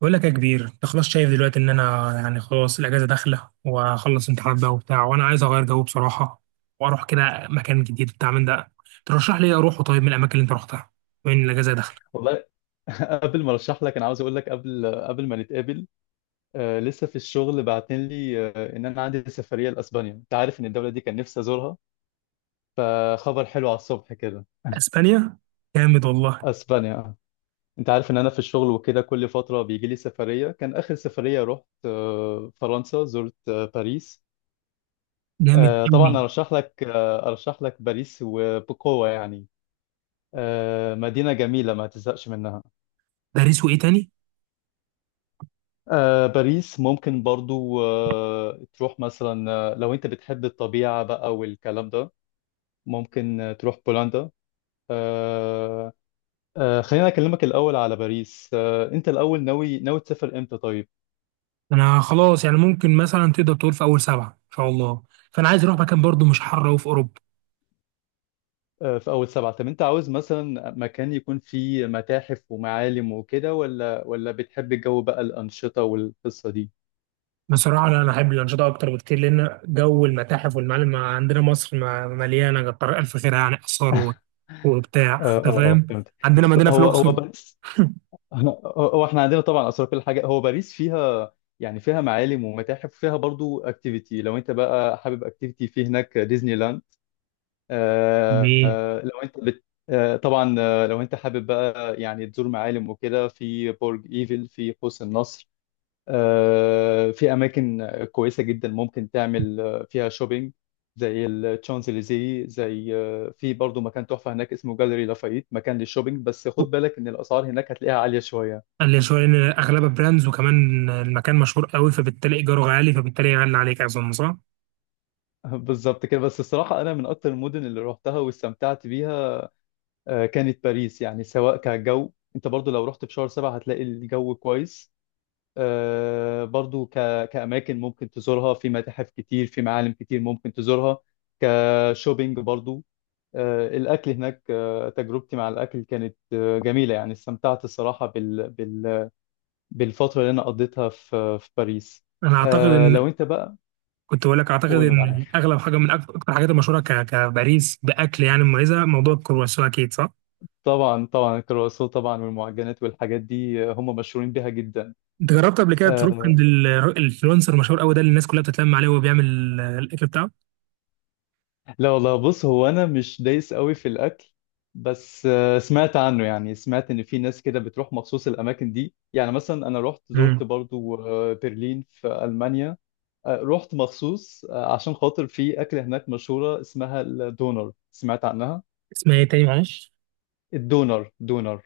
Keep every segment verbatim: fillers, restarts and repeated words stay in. بقول لك يا كبير، انت خلاص شايف دلوقتي ان انا يعني خلاص الاجازه داخله، وهخلص امتحانات بقى وبتاع، وانا عايز اغير جو بصراحه، واروح كده مكان جديد بتاع من ده. ترشح لي اروح طيب من الاماكن اللي انت رحتها. وين الاجازه داخله؟ والله. قبل ما ارشح لك انا عاوز اقول لك قبل قبل ما نتقابل، آه لسه في الشغل بعتين لي آه ان انا عندي سفريه لاسبانيا. انت عارف ان الدوله دي كان نفسي ازورها، فخبر حلو على الصبح كده. اسبانيا؟ جامد والله. اسبانيا آه. انت عارف ان انا في الشغل وكده كل فتره بيجي لي سفريه. كان اخر سفريه رحت آه فرنسا، زرت آه باريس. جامد آه طبعا قوي. ارشح لك آه ارشح لك باريس وبقوه يعني. آه مدينه جميله ما تزهقش منها. باريس وايه تاني؟ آه باريس ممكن برضو آه تروح مثلا، آه، لو انت بتحب الطبيعة بقى والكلام ده ممكن، آه، تروح بولندا. آه آه خلينا اكلمك الاول على باريس. آه انت الاول ناوي ناوي تسافر امتى طيب؟ انا خلاص يعني ممكن مثلا تقدر تقول في اول سبعه ان شاء الله، فانا عايز اروح مكان برضو مش حر وفي اوروبا. آه في اول سبعة. طب انت عاوز مثلا مكان يكون فيه متاحف ومعالم وكده، ولا ولا بتحب الجو بقى الأنشطة والقصة دي؟ بصراحة لا، أنا أحب الأنشطة أكتر بكتير، لأن جو المتاحف والمعالم عندنا مصر ما- مليانة كتر ألف خير يعني، آثار و- وبتاع، اه أنت اه اه فاهم؟ فهمت. عندنا بص، مدينة في هو هو الأقصر. باريس، هو هو احنا عندنا طبعا اثار كل حاجه. هو باريس فيها يعني فيها معالم ومتاحف، وفيها برضو اكتيفيتي. لو انت بقى حابب اكتيفيتي، في هناك ديزني لاند. آه بي- آه لو انت بت آه طبعا، آه لو انت حابب بقى يعني تزور معالم وكده، في برج ايفل، في قوس النصر. آه في اماكن كويسه جدا ممكن تعمل، آه، فيها شوبينج، زي الشانزليزيه، زي، آه، في برضو مكان تحفه هناك اسمه جاليري لافايت، مكان للشوبينج. بس خد بالك ان الاسعار هناك هتلاقيها عاليه شويه. اللي شوية إن أغلبها براندز، وكمان المكان مشهور قوي، فبالتالي إيجاره غالي، فبالتالي يغلي عليك، أظن صح؟ بالظبط كده. بس الصراحة أنا من أكتر المدن اللي روحتها واستمتعت بيها، آه، كانت باريس. يعني سواء كجو، أنت برضو لو رحت في شهر سبعة هتلاقي الجو كويس، آه، برضو ك... كأماكن ممكن تزورها، في متاحف كتير، في معالم كتير ممكن تزورها، كشوبينج برضو. آه، الأكل هناك، آه، تجربتي مع الأكل كانت، آه، جميلة. يعني استمتعت الصراحة بال... بال... بالفترة اللي أنا قضيتها في في باريس. أنا أعتقد آه، لو إن أنت بقى كنت بقول لك، أعتقد قول إن معاك. أغلب حاجة من أكتر أكتر الحاجات المشهورة ك- كباريس بأكل يعني مميزة، موضوع الكرواسون أكيد صح؟ طبعا طبعا الكرواسون، طبعا والمعجنات والحاجات دي، آه، هم مشهورين بيها جدا. أنت جربت قبل كده تروح آه، عند ال- الإنفلونسر المشهور قوي ده اللي الناس كلها بتتلم عليه، وهو بيعمل الأكل بتاعه؟ لا والله. بص، هو انا مش دايس قوي في الاكل، بس آه سمعت عنه، يعني سمعت ان في ناس كده بتروح مخصوص الاماكن دي. يعني مثلا انا رحت مم. زرت برضو آه برلين في المانيا، آه رحت مخصوص آه عشان خاطر في اكله هناك مشهوره اسمها الدونر، سمعت عنها. اسمها ايه تاني معلش؟ الدونر، دونر.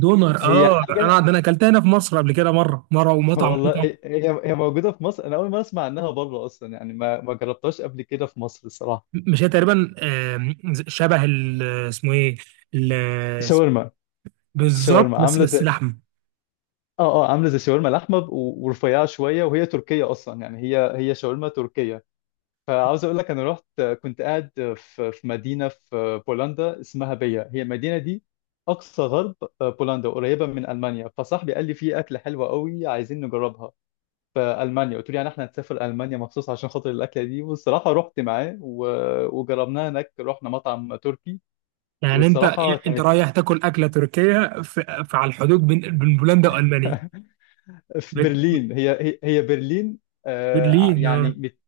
دونر، هي اه، انا حاجه، ده انا اكلتها هنا في مصر قبل كده، مره مره ومطعم والله مطعم. هي هي هي موجودة في مصر. أنا أول ما أسمع عنها بره أصلا، يعني ما ما جربتهاش قبل كده في مصر الصراحة. مش هي تقريبا، آم، شبه ال- اسمه ايه؟ ال- اسم- شاورما. بالظبط، شاورما بس عاملة بس زي، لحم. آه آه عاملة زي شاورما لحمة ب- و- ورفيعة شوية، وهي تركية أصلا يعني. هي هي شاورما تركية. فعاوز أقول لك أنا رحت، كنت قاعد في في مدينة في بولندا اسمها بيا. هي المدينة دي أقصى غرب، آه، بولندا قريبة من ألمانيا. فصاحبي قال لي في أكلة حلوة قوي عايزين نجربها في المانيا. قلت له يعني احنا هنسافر المانيا مخصوص عشان خاطر الاكله دي؟ والصراحه رحت معاه و... وجربناها هناك، رحنا مطعم تركي. يعني انت، والصراحه انت كانت… رايح تاكل اكله تركيه في, في على الحدود بين بين بولندا والمانيا؟ في بت- برلين، هي هي هي برلين. آه ع- برلين، يعني اه. مت-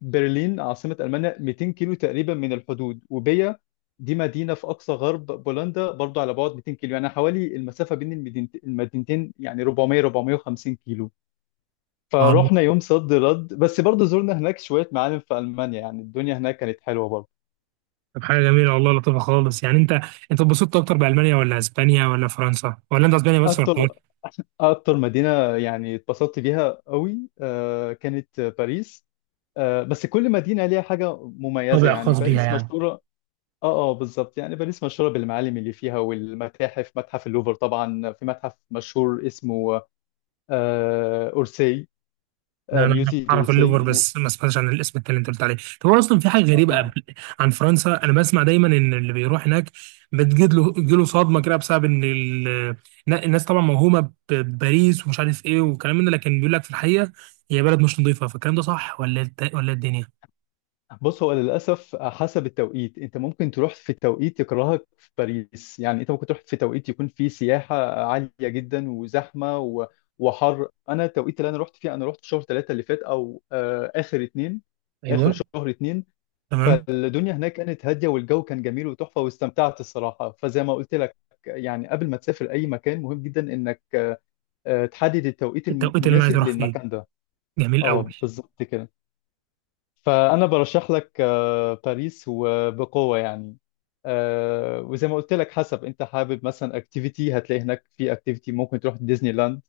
برلين عاصمه المانيا، مئتين كيلو تقريبا من الحدود. وبيا دي مدينه في اقصى غرب بولندا برضو، على بعد مئتين كيلو. يعني حوالي المسافه بين المدينت- المدينتين يعني اربعمية اربعمية وخمسين كيلو. آه. فروحنا يوم صد رد، بس برضو زرنا هناك شويه معالم في المانيا. يعني الدنيا هناك كانت حلوه برضو. طب حاجه جميله والله، لطيفه خالص. يعني انت، انت اتبسطت اكتر بالمانيا ولا اسبانيا ولا فرنسا، ولا انت اسبانيا بس، ولا اكتر، فرنسا؟ اكتر مدينه يعني اتبسطت بيها قوي، آه، كانت باريس. آه، بس كل مدينه ليها حاجه مميزه. طابع يعني خاص بيها باريس يعني. مشهوره… اه اه بالظبط. يعني باريس مشهوره بالمعالم اللي فيها والمتاحف، متحف اللوفر طبعا، في متحف مشهور اسمه، آه، اورسي، لا آه، انا ميوزي اعرف الليفر دورسي. بس، ما سمعتش عن الاسم التاني اللي انت قلت عليه. طب هو اصلا في حاجه غريبه، قبل عن فرنسا انا بسمع دايما ان اللي بيروح هناك بتجد له له صدمه كده، بسبب ان ال- الناس طبعا موهومه بباريس ومش عارف ايه وكلام من ده، لكن بيقول لك في الحقيقه هي بلد مش نظيفه. فالكلام ده صح، ولا إيه الت- ولا إيه الدنيا؟ بص، هو للأسف حسب التوقيت. أنت ممكن تروح في توقيت يكرهك في باريس. يعني أنت ممكن تروح في توقيت يكون فيه سياحة عالية جدا وزحمة و... وحر. أنا التوقيت اللي أنا رحت فيه، أنا رحت شهر ثلاثة اللي فات، أو آه آخر اتنين، آخر ايوه. شهر اتنين. تمام. فالدنيا هناك كانت هادية والجو كان جميل وتحفة، واستمتعت الصراحة. فزي ما قلت لك، يعني قبل ما تسافر أي مكان مهم جدا إنك آه آه، تحدد التوقيت التوقيت اللي انا عايز المناسب اروح فيه للمكان ده. جميل قوي. أه بالظبط كده. فأنا برشح لك، آه، باريس وبقوة يعني. آه، وزي ما قلت لك، حسب أنت حابب. مثلا اكتيفيتي هتلاقي هناك، في اكتيفيتي ممكن تروح ديزني لاند،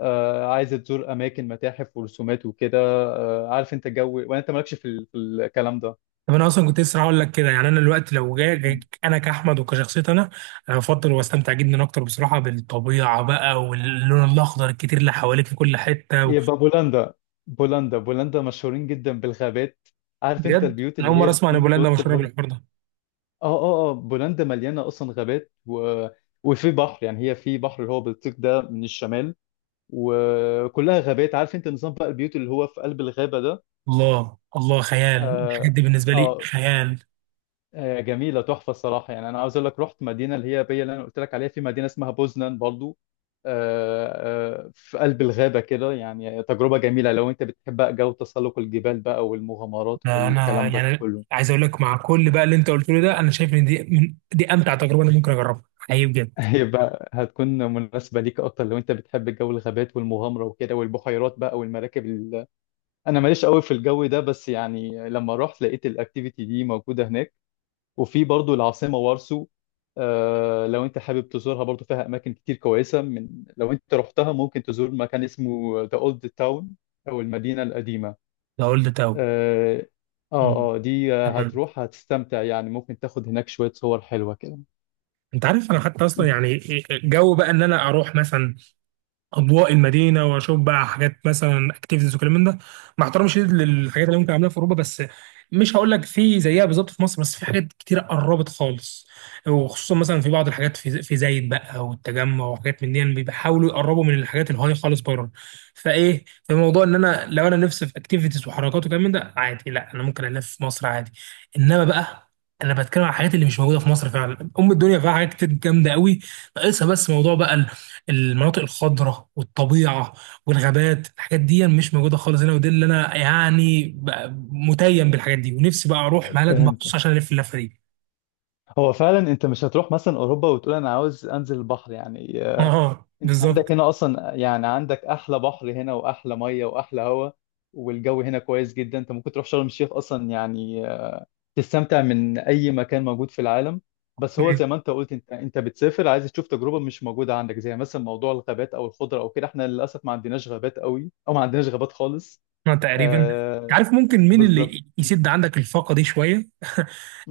آه، عايز تزور أماكن، متاحف ورسومات وكده. آه، عارف أنت جو، وأنت مالكش في ال- في الكلام ده، طب انا اصلا كنت لسه هقول لك كده، يعني انا دلوقتي لو جاي جاي- انا كاحمد وكشخصيتي، انا، انا بفضل واستمتع جدا اكتر بصراحه بالطبيعه بقى واللون الاخضر الكتير اللي حواليك في كل حته و- يبقى بولندا. بولندا بولندا مشهورين جدا بالغابات. عارف انت بجد البيوت انا اللي اول مره هي اسمع ان بتكون في بولندا وسط مشهوره الغابة؟ بالحوار ده. اه اه اه بولندا مليانة اصلا غابات و... وفي بحر. يعني هي في بحر اللي هو بيطيق ده من الشمال، وكلها غابات. عارف انت نظام بقى البيوت اللي هو في قلب الغابة ده؟ الله الله، خيال، الحاجات اه، دي بالنسبه لي آه خيال. آه، جميلة تحفة الصراحة. يعني أنا عاوز أقول لك رحت مدينة اللي هي بي، اللي أنا قلت لك عليها، في مدينة اسمها بوزنان برضو، آه، آه، في قلب الغابة كده. يعني تجربة جميلة لو أنت بتحب بقى جو تسلق الجبال بقى والمغامرات انا أنا والكلام ده يعني كله. عايز اقول لك، مع كل بقى اللي انت قلته لي ده، انا شايف ان دي من دي امتع تجربه انا ممكن اجربها حقيقي بجد. هيبقى، هتكون مناسبة ليك أكتر لو أنت بتحب جو الغابات والمغامرة وكده، والبحيرات بقى والمراكب ال... أنا ماليش قوي في الجو ده، بس يعني لما رحت لقيت الأكتيفيتي دي موجودة هناك. وفي برضو العاصمة وارسو، آه، لو انت حابب تزورها برضو فيها اماكن كتير كويسة. من لو انت رحتها ممكن تزور مكان اسمه ذا اولد تاون، او المدينة القديمة. ده قلت تاو؟ اه مم. اه آه، دي، آه، تمام. هتروح هتستمتع. يعني ممكن تاخد هناك شوية صور حلوة كده. انت عارف انا حتى اصلا يعني، جو بقى ان انا اروح مثلا اضواء المدينه، واشوف بقى حاجات مثلا اكتيفيتيز وكلام من ده، مع احترامي الشديد للحاجات اللي ممكن اعملها في اوروبا، بس مش هقول لك في زيها بالظبط في مصر، بس في حاجات كتير قربت خالص، وخصوصا مثلا في بعض الحاجات في في زايد بقى والتجمع وحاجات من دي، يعني بيحاولوا يقربوا من الحاجات الهاي خالص بره. فايه في موضوع ان انا لو انا نفسي في اكتيفيتيز وحركات وكلام من ده عادي، لا انا ممكن الف في مصر عادي، انما بقى انا بتكلم عن الحاجات اللي مش موجوده في مصر فعلا. ام الدنيا فيها حاجات كتير جامده قوي، ناقصها بس موضوع بقى المناطق الخضراء والطبيعه والغابات. الحاجات دي مش موجوده خالص هنا، ودي اللي انا يعني بقى متيم بالحاجات دي ونفسي بقى اروح بلد مخصوص فهمتك. عشان الف اللفه دي. هو فعلا انت مش هتروح مثلا اوروبا وتقول انا عاوز انزل البحر، يعني، آه، اه انت عندك بالظبط. هنا اصلا. يعني عندك احلى بحر هنا، واحلى مية، واحلى هواء، والجو هنا كويس جدا. انت ممكن تروح شرم الشيخ اصلا، يعني تستمتع من اي مكان موجود في العالم. بس هو زي ما انت قلت، انت انت بتسافر عايز تشوف تجربه مش موجوده عندك، زي مثلا موضوع الغابات او الخضره او كده. احنا للاسف ما عندناش غابات قوي، او ما عندناش غابات خالص. ما تقريبا. آه. عارف ممكن مين بالظبط. اللي يسد عندك الفاقه دي شويه؟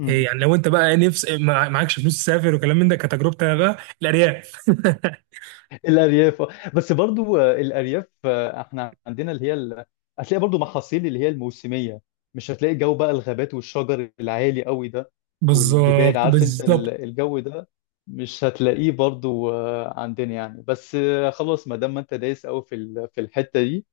إيه يعني، لو انت بقى نفس مع- معكش فلوس تسافر وكلام من ده، كتجربتي انا بقى، الارياف. الارياف آه. بس برضو، آه، الارياف، آه، احنا عندنا اللي هي ال... هتلاقي برضو محاصيل اللي هي الموسميه. مش هتلاقي جو بقى الغابات والشجر العالي قوي ده، والجبال. بالظبط عارف انت ال- بالظبط. الجو ده مش هتلاقيه برضو، آه، عندنا يعني. بس آه، خلاص، ما دام ما انت دايس قوي في ال- في الحته دي،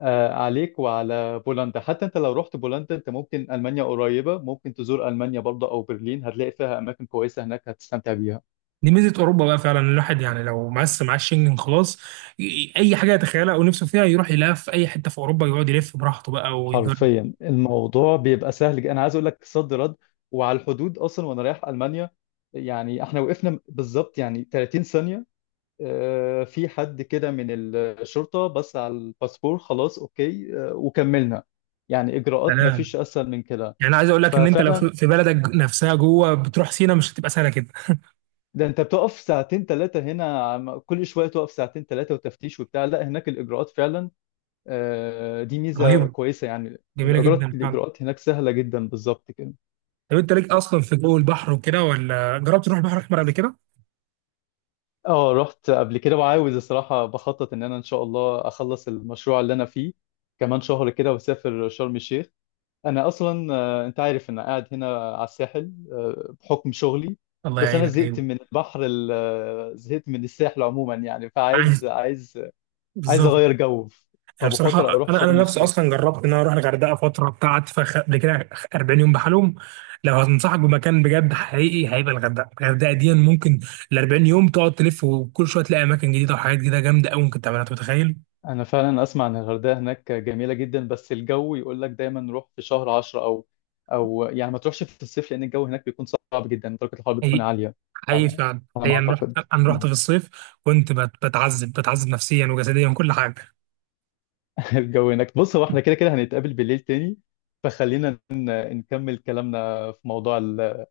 آه، عليك وعلى بولندا. حتى انت لو رحت بولندا، انت ممكن، المانيا قريبه، ممكن تزور المانيا برضو، او برلين هتلاقي فيها اماكن كويسه هناك هتستمتع بيها. دي ميزه اوروبا بقى فعلا، الواحد يعني لو مقسم معاه الشنجن خلاص، ي- اي حاجه يتخيلها او نفسه فيها يروح يلف في اي حته في اوروبا، يقعد يلف براحته بقى ويجرب. حرفيا الموضوع بيبقى سهل. ج- انا عايز اقول لك صد رد. وعلى الحدود اصلا وانا رايح المانيا، يعني احنا وقفنا بالظبط يعني ثلاثين ثانيه. آه، في حد كده من الشرطه بص على الباسبور، خلاص اوكي، آه، وكملنا. يعني اجراءات ما سلام. فيش اسهل من كده. يعني عايز اقول لك ان انت لو ففعلا، في في بلدك نفسها جوه بتروح سينا، مش هتبقى سهله كده. ده انت بتقف ساعتين ثلاثه هنا، عم- كل شويه تقف ساعتين ثلاثه وتفتيش وبتاع. لا هناك الاجراءات فعلا، آه، دي ميزه رهيبه. كويسه. يعني جميله الاجراءات جدا فعلا. الاجراءات هناك سهله جدا، بالظبط كده. طب انت ليك اصلا في جو البحر وكده، ولا جربت تروح البحر الاحمر قبل كده؟ اه رحت قبل كده، وعاوز الصراحة بخطط ان انا ان شاء الله اخلص المشروع اللي انا فيه كمان شهر كده، واسافر شرم الشيخ. انا اصلا، آه، انت عارف انا قاعد هنا على الساحل، آه، بحكم شغلي. الله بس انا يعينك زهقت ايوه. من البحر ال- آه، زهقت من الساحل عموما يعني. عايز. فعايز، عايز، عايز بالظبط. اغير جو. يعني بصراحة فبفكر اروح أنا أنا شرم نفسي الشيخ. أصلا جربت إن أنا أروح الغردقة فترة بتاعت فخ قبل كده، أربعين يوم بحالهم. لو هتنصحك بمكان بجد حقيقي هيبقى الغردقة، الغردقة دي ممكن ال أربعين يوم تقعد تلف، وكل شوية تلاقي أماكن جديدة وحاجات جديدة جامدة أوي ممكن تعملها، أنت متخيل؟ انا فعلا اسمع ان الغردقه هناك جميله جدا، بس الجو يقول لك دايما روح في شهر عشرة، او او يعني ما تروحش في الصيف، لان الجو هناك بيكون صعب جدا، درجه الحراره بتكون حقيقي. عاليه. حقيقي على، فعلا، على ما هي أنا رحت اعتقد. أنا رحت مم. في الصيف، كنت بت- بتعذب بتعذب نفسيا وجسديا وكل حاجة. الجو هناك… بص هو احنا كده كده هنتقابل بالليل تاني، فخلينا ن- نكمل كلامنا في موضوع ال-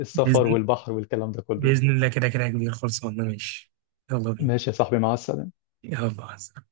السفر بإذن والبحر والكلام ده كله. بإذن الله كده كده يا كبير، خلصانة ماشي. يلا بينا. ماشي يا صاحبي، مع السلامه. يلا